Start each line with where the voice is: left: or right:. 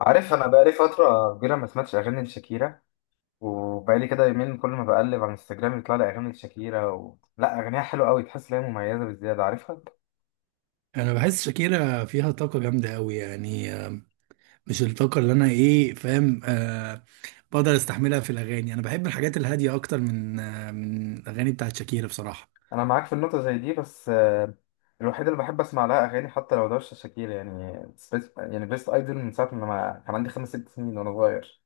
left: عارف انا بقالي فتره كبيره ما سمعتش اغاني لشاكيرا. وبقالي كده يومين، كل ما بقلب على انستجرام يطلع لي اغاني لشاكيرا لا، اغانيها حلوه قوي، تحس ان هي مميزه بزياده، عارفها.
right: انا بحس شاكيرا فيها طاقه جامده قوي يعني مش الطاقه اللي انا ايه فاهم. بقدر استحملها في الاغاني. انا بحب الحاجات الهاديه اكتر من من الاغاني بتاعت شاكيرا بصراحه.
left: انا معاك في النقطه زي دي، بس الوحيده اللي بحب اسمع لها اغاني حتى لو ده مش شاكيرا، يعني بيست ايدول، من ساعه ما كان عندي 5 6 سنين وانا صغير.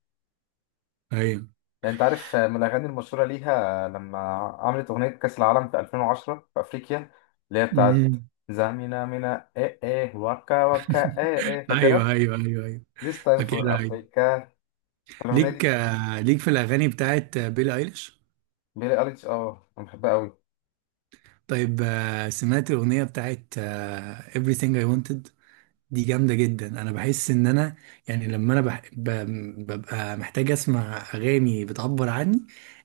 right: ايوه.
left: يعني انت عارف، من الاغاني المشهوره ليها لما عملت اغنيه كاس العالم في 2010 في افريقيا، اللي هي بتاعت
right: امم
left: زامينا مينا ايه ايه وكا وكا ايه ايه،
right: ايوه
left: فاكرها؟
right: ايوه ايوه ايوه،
left: This time for
right: فاكرها. ايوه،
left: Africa، الأغنية
right: ليك
left: دي.
right: ليك في الاغاني بتاعت بيلي ايليش.
left: بيلي أليكس، اه أنا بحبها أوي.
right: طيب، سمعت الاغنيه بتاعت Everything I Wanted؟ دي جامدة جدا. انا بحس ان انا يعني لما انا ببقى محتاج اسمع اغاني بتعبر عني.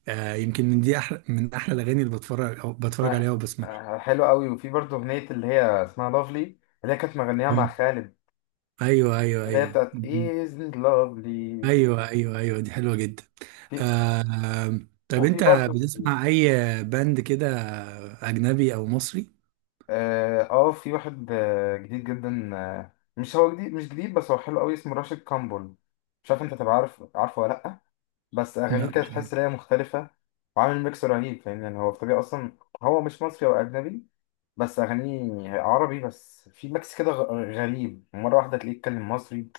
right: يمكن من دي، احلى من احلى الاغاني اللي بتفرج أو بتفرج
left: أنا-
right: عليها وبسمعها.
left: آه، حلوة أوي. وفي برضه أغنية اللي هي اسمها لافلي، اللي هي كانت مغنيها مع
right: اه،
left: خالد،
right: ايوه ايوه
left: اللي هي
right: ايوه.
left: بتاعت
right: مم.
left: isn't lovely.
right: ايوه ايوه ايوه، دي حلوة جدا.
left: في،
right: آه، طب
left: وفي
right: انت
left: برضه
right: بتسمع اي باند كده، اجنبي او مصري؟
left: اه، في واحد جديد جدا، مش جديد بس هو حلو أوي، اسمه راشد كامبول. مش عارف أنت تبقى عارف، عارفه ولا لأ، بس أغانيه
right: لا،
left: كانت
right: مش عارف.
left: تحس إن هي مختلفة وعامل ميكس رهيب، فاهم يعني؟ هو في طبيعة أصلا هو مش مصري، هو أجنبي، بس أغانيه عربي، بس في ميكس كده غريب، مرة واحدة تلاقيه يتكلم مصري.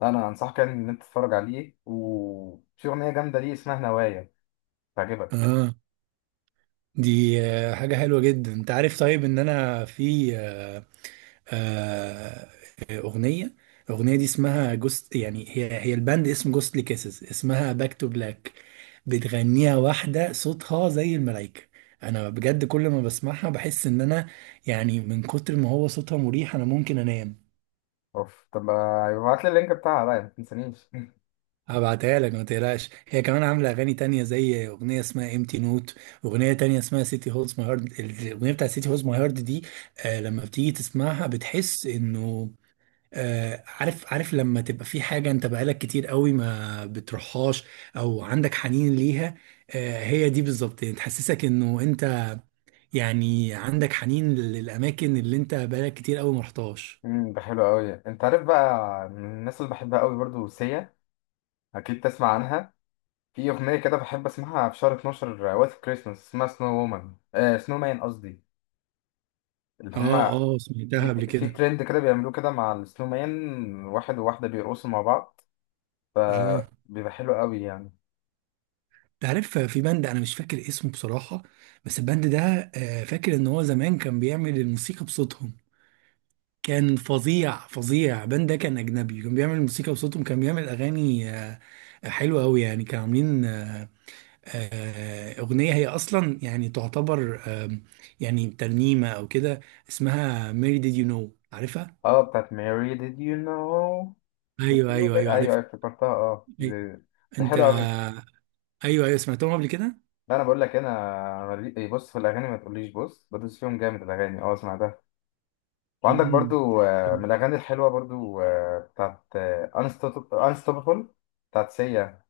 left: لا أنا أنصحك يعني إن أنت تتفرج عليه، وفي أغنية جامدة ليه اسمها نوايا، تعجبك.
right: اه، دي حاجة حلوة جدا. انت عارف طيب ان انا في آه، أغنية، الأغنية دي اسمها جوست، يعني هي هي الباند، اسم جوستلي كيسز، اسمها باك تو بلاك. بتغنيها واحدة صوتها زي الملايكة. أنا بجد كل ما بسمعها بحس إن أنا يعني من كتر ما هو صوتها مريح أنا ممكن أنام.
left: أوف، طب ابعت لي اللينك بتاعها بقى، ما تنسانيش.
right: هبعتها لك ما تقلقش، هي كمان عاملة أغاني تانية زي أغنية اسمها امتي نوت، أغنية تانية اسمها سيتي هولز ماي هارد. الأغنية بتاعت سيتي هولز ماي هارد دي آه لما بتيجي تسمعها بتحس إنه عارف، عارف لما تبقى في حاجة انت بقالك كتير قوي ما بتروحهاش او عندك حنين ليها؟ هي دي بالظبط، يعني تحسسك انه انت يعني عندك حنين للاماكن اللي انت بقالك كتير قوي ما رحتهاش.
left: ده حلو أوي. أنت عارف بقى من الناس اللي بحبها أوي برضو؟ سيا، أكيد تسمع عنها. في أغنية كده بحب أسمعها في شهر 12 وقت كريسماس، اسمها سنو وومن، آه سنو مان قصدي، اللي
right: اه
left: هما.
right: اه، سمعتها
left: في
right: قبل
left: في
right: كده.
left: ترند كده بيعملوه كده مع السنو مان، واحد وواحدة بيرقصوا مع بعض،
right: اه،
left: فبيبقى حلو قوي يعني.
right: تعرف في بند انا مش فاكر اسمه بصراحة، بس البند ده فاكر ان هو زمان كان بيعمل الموسيقى بصوتهم. كان فظيع فظيع. بان ده كان اجنبي، كان بيعمل موسيقى بصوتهم، كان بيعمل اغاني حلوه قوي. يعني كانوا عاملين اغنيه هي اصلا يعني تعتبر، يعني ترنيمه او كده، اسمها ميري ديد يو نو، عارفها؟
left: اه، بتاعت ماري did you know
right: ايوه ايوه ايوه،
left: ايوه
right: عارفها.
left: افتكرتها، اه
right: إيه،
left: ده
right: انت
left: حلو قوي.
right: ايوه ايوه، سمعتهم قبل كده.
left: انا بقول لك انا بص، في الاغاني ما تقوليش بص، بدوس فيهم جامد الاغاني، اه اسمع ده. وعندك
right: مم.
left: برضو من الاغاني الحلوه برضو، آه، بتاعت آه، unstoppable بتاعت سيا.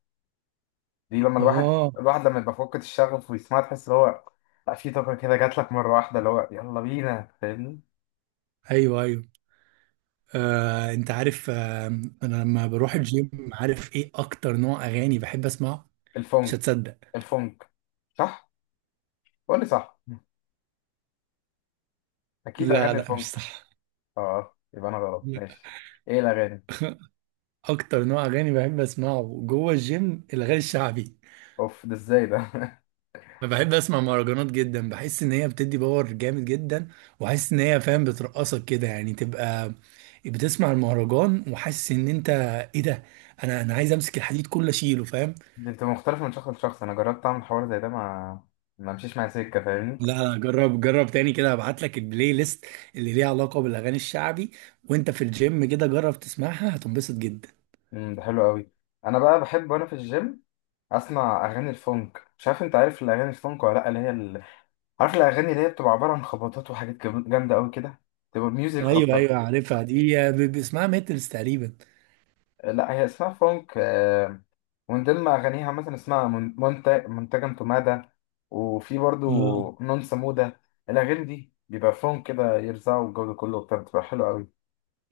left: دي لما الواحد
right: اه
left: الواحد لما يبقى فقد الشغف ويسمعها، تحس ان هو، لا، في طاقه كده جات لك مره واحده اللي هو يلا بينا، فاهمني؟
right: ايوه ايوه. انت عارف انا لما بروح الجيم عارف ايه اكتر نوع اغاني بحب اسمعه؟ مش
left: الفونك،
right: هتصدق.
left: الفونك، صح؟ قول لي صح، اكيد
right: لا
left: اغاني
right: لا، مش
left: الفونك.
right: صح.
left: اه يبقى انا غلط، ماشي. ايه الاغاني؟
right: اكتر نوع اغاني بحب اسمعه جوه الجيم الاغاني الشعبي.
left: اوف، ده ازاي ده؟
right: أنا بحب اسمع مهرجانات جدا، بحس ان هي بتدي باور جامد جدا، وحاسس ان هي فاهم بترقصك كده. يعني تبقى بتسمع المهرجان وحاسس ان انت، ايه ده، انا عايز امسك الحديد كله اشيله، فاهم؟
left: دي بتبقى مختلفه من شخص لشخص. انا جربت اعمل حوار زي ده، ما مشيش معايا سكه، فاهمني؟
right: لا لا، جرب جرب تاني كده. هبعت لك البلاي ليست اللي ليها علاقة بالاغاني الشعبي، وانت في الجيم كده جرب تسمعها، هتنبسط جدا.
left: ده حلو قوي. انا بقى بحب وانا في الجيم اسمع اغاني الفونك. مش عارف انت عارف الاغاني الفونك ولا لا، اللي هي عارف الاغاني اللي هي بتبقى عباره عن خبطات وحاجات جامده قوي كده، تبقى ميوزك
right: ايوه
left: اكتر.
right: ايوه، عارفها دي باسمها ميتلز تقريبا.
left: لا هي اسمها فونك. ومن ضمن أغانيها مثلا اسمها منتجم تومادا، وفي برضو
right: اه،
left: نون سمودة. الأغاني دي بيبقى فيهم كده يرزعوا الجو ده كله وبتاع، بتبقى حلوة أوي.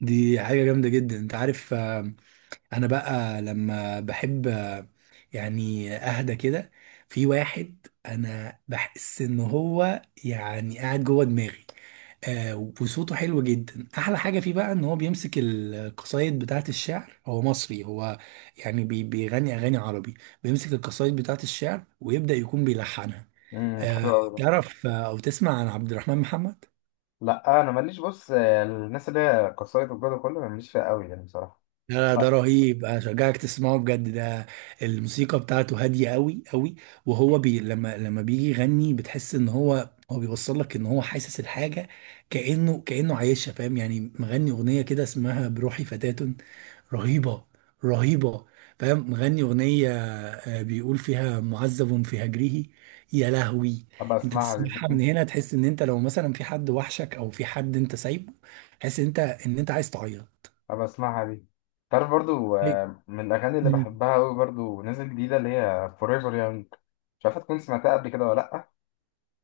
right: دي حاجة جامدة جدا. انت عارف انا بقى لما بحب يعني اهدى كده، في واحد انا بحس ان هو يعني قاعد جوه دماغي. آه، وصوته حلو جدا. احلى حاجة فيه بقى ان هو بيمسك القصايد بتاعت الشعر. هو مصري، هو يعني بيغني اغاني عربي، بيمسك القصايد بتاعت الشعر ويبدأ يكون بيلحنها.
left: حلوة أوي ده.
right: تعرف او تسمع عن عبد الرحمن محمد؟
left: لا أنا ماليش، بص الناس اللي هي قصايد والجو ده كله أنا ماليش فيها أوي يعني بصراحة،
right: لا، ده
left: لا.
right: رهيب. اشجعك تسمعه بجد. ده الموسيقى بتاعته هاديه قوي قوي. وهو بي لما لما بيجي يغني بتحس ان هو، هو بيوصل لك ان هو حاسس الحاجه، كانه كانه عايشها، فاهم يعني؟ مغني اغنيه كده اسمها بروحي فتاة. رهيبه، رهيبه. فاهم؟ مغني اغنيه بيقول فيها معذب في هجره، يا لهوي.
left: أبقى
right: انت
left: أسمعها دي.
right: تسمعها من هنا تحس ان انت لو مثلا في حد وحشك او في حد انت سايبه، تحس ان انت عايز تعيط.
left: أبقى أسمعها دي. تعرف برضو
right: ليه؟
left: من الأغاني اللي
right: مم.
left: بحبها أوي برضو نازل جديدة، اللي هي Forever Young. مش عارفة تكون سمعتها قبل كده ولا لأ،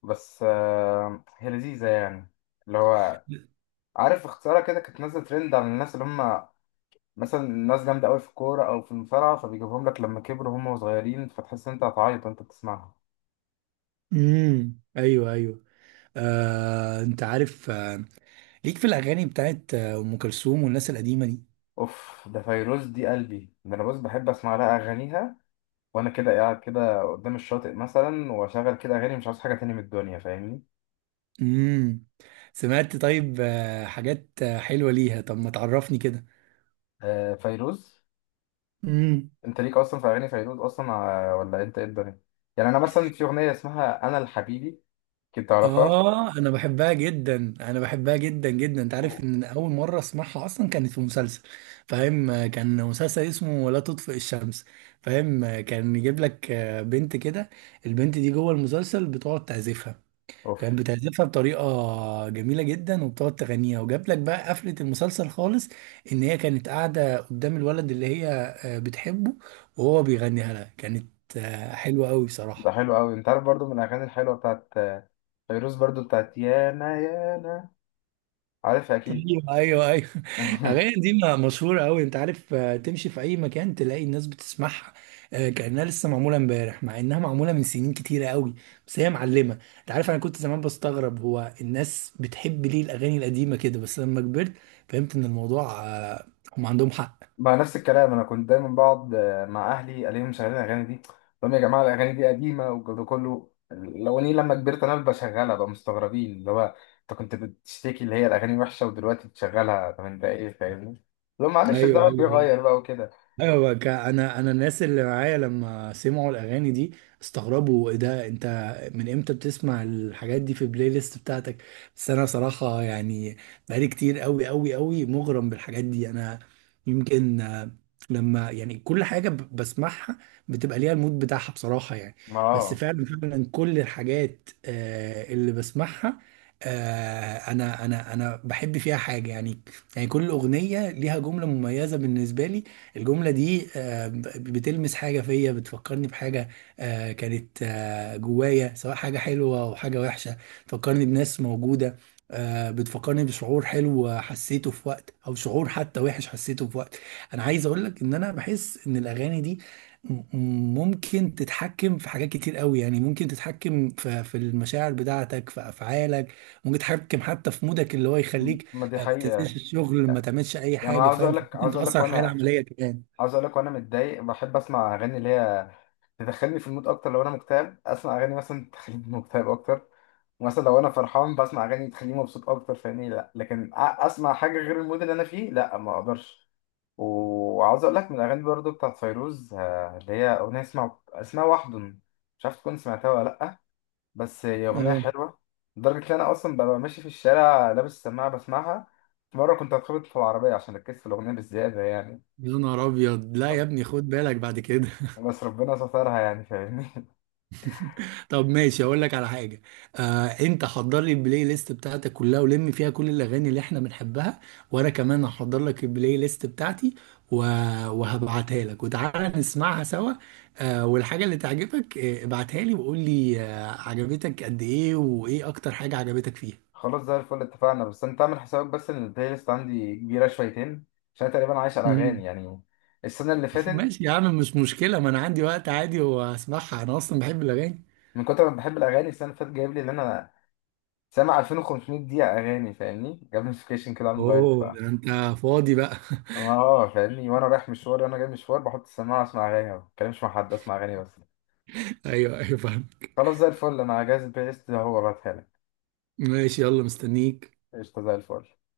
left: بس هي لذيذة يعني. اللي هو، عارف اختصارها كده، كانت نازله ترند على الناس اللي هم مثلا ناس جامده قوي في الكوره او في المصارعه، فبيجيبهم لك لما كبروا هم صغيرين، فتحس إن انت هتعيط وانت بتسمعها.
right: امم، ايوه ايوه. انت عارف ليك في الاغاني بتاعت ام كلثوم والناس القديمه دي؟
left: اوف، ده فيروز، دي قلبي ده، انا بص بحب اسمع لها اغانيها وانا كده قاعد كده قدام الشاطئ مثلا، واشغل كده اغاني، مش عاوز حاجه تاني من الدنيا، فاهمني؟
right: امم. سمعت طيب، حاجات حلوه ليها؟ طب ما تعرفني كده.
left: آه فيروز.
right: امم.
left: انت ليك اصلا في اغاني فيروز اصلا، ولا انت ايه الدنيا؟ يعني انا مثلا في اغنيه اسمها انا الحبيبي، كنت تعرفها؟
right: اه، انا بحبها جدا، انا بحبها جدا جدا. انت عارف
left: أوه.
right: ان اول مره اسمعها اصلا كانت في مسلسل، فاهم؟ كان مسلسل اسمه لا تطفئ الشمس، فاهم؟ كان يجيب لك بنت كده، البنت دي جوه المسلسل بتقعد تعزفها. كانت
left: اوف
right: بتعزفها بطريقة جميلة جدا وبتقعد تغنيها، وجاب لك بقى قفلة المسلسل خالص ان هي كانت قاعدة قدام الولد اللي هي بتحبه، وهو بيغنيها لها. كانت حلوة قوي
left: ده
right: بصراحة.
left: حلو قوي. انت عارف برضو من الاغاني الحلوه بتاعت فيروز برضو بتاعت يانا يانا، عارفها اكيد.
right: ايوه ايوه ايوه، الاغاني دي مشهوره قوي. انت عارف تمشي في اي مكان تلاقي الناس بتسمعها، كانها لسه معموله امبارح، مع انها معموله من سنين كتيره قوي، بس هي معلمه. انت عارف انا كنت زمان بستغرب هو الناس بتحب ليه الاغاني القديمه كده، بس لما كبرت فهمت ان الموضوع هم عندهم حق.
left: مع نفس الكلام. انا كنت دايما بقعد مع اهلي الاقيهم مشغلين الاغاني دي، طب يا جماعه الاغاني دي قديمه والجو ده كله، الاغاني لما كبرت انا بشغلها بقى، مستغربين اللي هو انت كنت بتشتكي اللي هي الاغاني وحشه ودلوقتي بتشغلها، طب انت ايه، فاهمني؟ لو معلش،
right: ايوه
left: الزمن
right: ايوه
left: بيغير بقى وكده.
right: ايوه بقى. انا الناس اللي معايا لما سمعوا الاغاني دي استغربوا: ايه ده انت، من امتى بتسمع الحاجات دي في البلاي ليست بتاعتك؟ بس انا صراحه يعني بقالي كتير قوي قوي قوي مغرم بالحاجات دي، انا يمكن لما يعني كل حاجه بسمعها بتبقى ليها المود بتاعها بصراحه يعني.
left: ما
right: بس
left: اه.
right: فعلا فعلا كل الحاجات اللي بسمعها انا بحب فيها حاجه يعني. يعني كل اغنيه ليها جمله مميزه بالنسبه لي. الجملة دي بتلمس حاجة فيا، بتفكرني بحاجة كانت جوايا، سواء حاجة حلوة أو حاجة وحشة. بتفكرني بناس موجودة، بتفكرني بشعور حلو حسيته في وقت، أو شعور حتى وحش حسيته في وقت. أنا عايز أقول لك إن أنا بحس إن الأغاني دي م- ممكن تتحكم في حاجات كتير قوي. يعني ممكن تتحكم في المشاعر بتاعتك، في أفعالك، ممكن تتحكم حتى في مودك، اللي هو يخليك
left: ما دي
right: ما
left: حقيقه.
right: تنساش الشغل، ما تعملش اي
left: يعني انا
right: حاجه،
left: عاوز
right: فاهم؟
left: اقول لك
right: ممكن
left: عاوز اقول
right: تاثر
left: لك
right: على الحياه
left: وانا
right: العمليه كمان.
left: عاوز اقول لك وانا متضايق بحب اسمع اغاني اللي هي تدخلني في المود اكتر. لو انا مكتئب اسمع اغاني مثلا تخليني مكتئب اكتر. مثلا لو انا فرحان بسمع اغاني تخليني مبسوط اكتر، فاهمني؟ لا لكن اسمع حاجه غير المود اللي انا فيه؟ لا ما اقدرش. وعاوز اقول لك من الاغاني برضو بتاعت فيروز اللي هي اغنيه اسمها وحدن، مش عارف تكون سمعتها ولا لا، بس هي اغنيه
right: اه،
left: حلوه، لدرجه ان انا اصلا ببقى ماشي في الشارع لابس سماعه بسمعها. مره كنت هتخبط في العربيه عشان ركزت في الاغنيه بالزياده يعني،
right: يا نهار ابيض، لا يا ابني خد بالك بعد كده.
left: بس ربنا سترها يعني، فاهمني؟
right: طب ماشي، اقول لك على حاجه. انت حضر لي البلاي ليست بتاعتك كلها ولم فيها كل الاغاني اللي احنا بنحبها، وانا كمان هحضر لك البلاي ليست بتاعتي و... وهبعتها لك، وتعالى نسمعها سوا. والحاجه اللي تعجبك ابعتها لي وقول لي عجبتك قد ايه، وايه اكتر حاجه عجبتك فيها.
left: خلاص زي الفل اتفقنا، بس انت اعمل حسابك بس ان البلاي ليست عندي كبيره شويتين، عشان أنا تقريبا عايش على اغاني
right: مم.
left: يعني. السنه اللي فاتت،
right: ماشي يا عم، مش مشكلة، ما أنا عندي وقت عادي وأسمعها، أنا أصلا بحب الأغاني.
left: من كتر ما بحب الاغاني السنه اللي فاتت جايب لي ان انا سامع 2500 دقيقه اغاني، فاهمني؟ جاب نوتيفيكيشن كده على الموبايل. ف
right: أوه، ده أنت فاضي بقى.
left: اه، فاهمني؟ وانا رايح مشوار وانا جاي مشوار بحط السماعه اسمع اغاني، ما بتكلمش مع حد، اسمع اغاني بس.
right: أيوه أيوه، فاهم.
left: خلاص زي الفل، انا جاهز البلاي ليست ده هو، بعتها لك.
right: ماشي يلا، مستنيك.
left: قشطه زي الفل.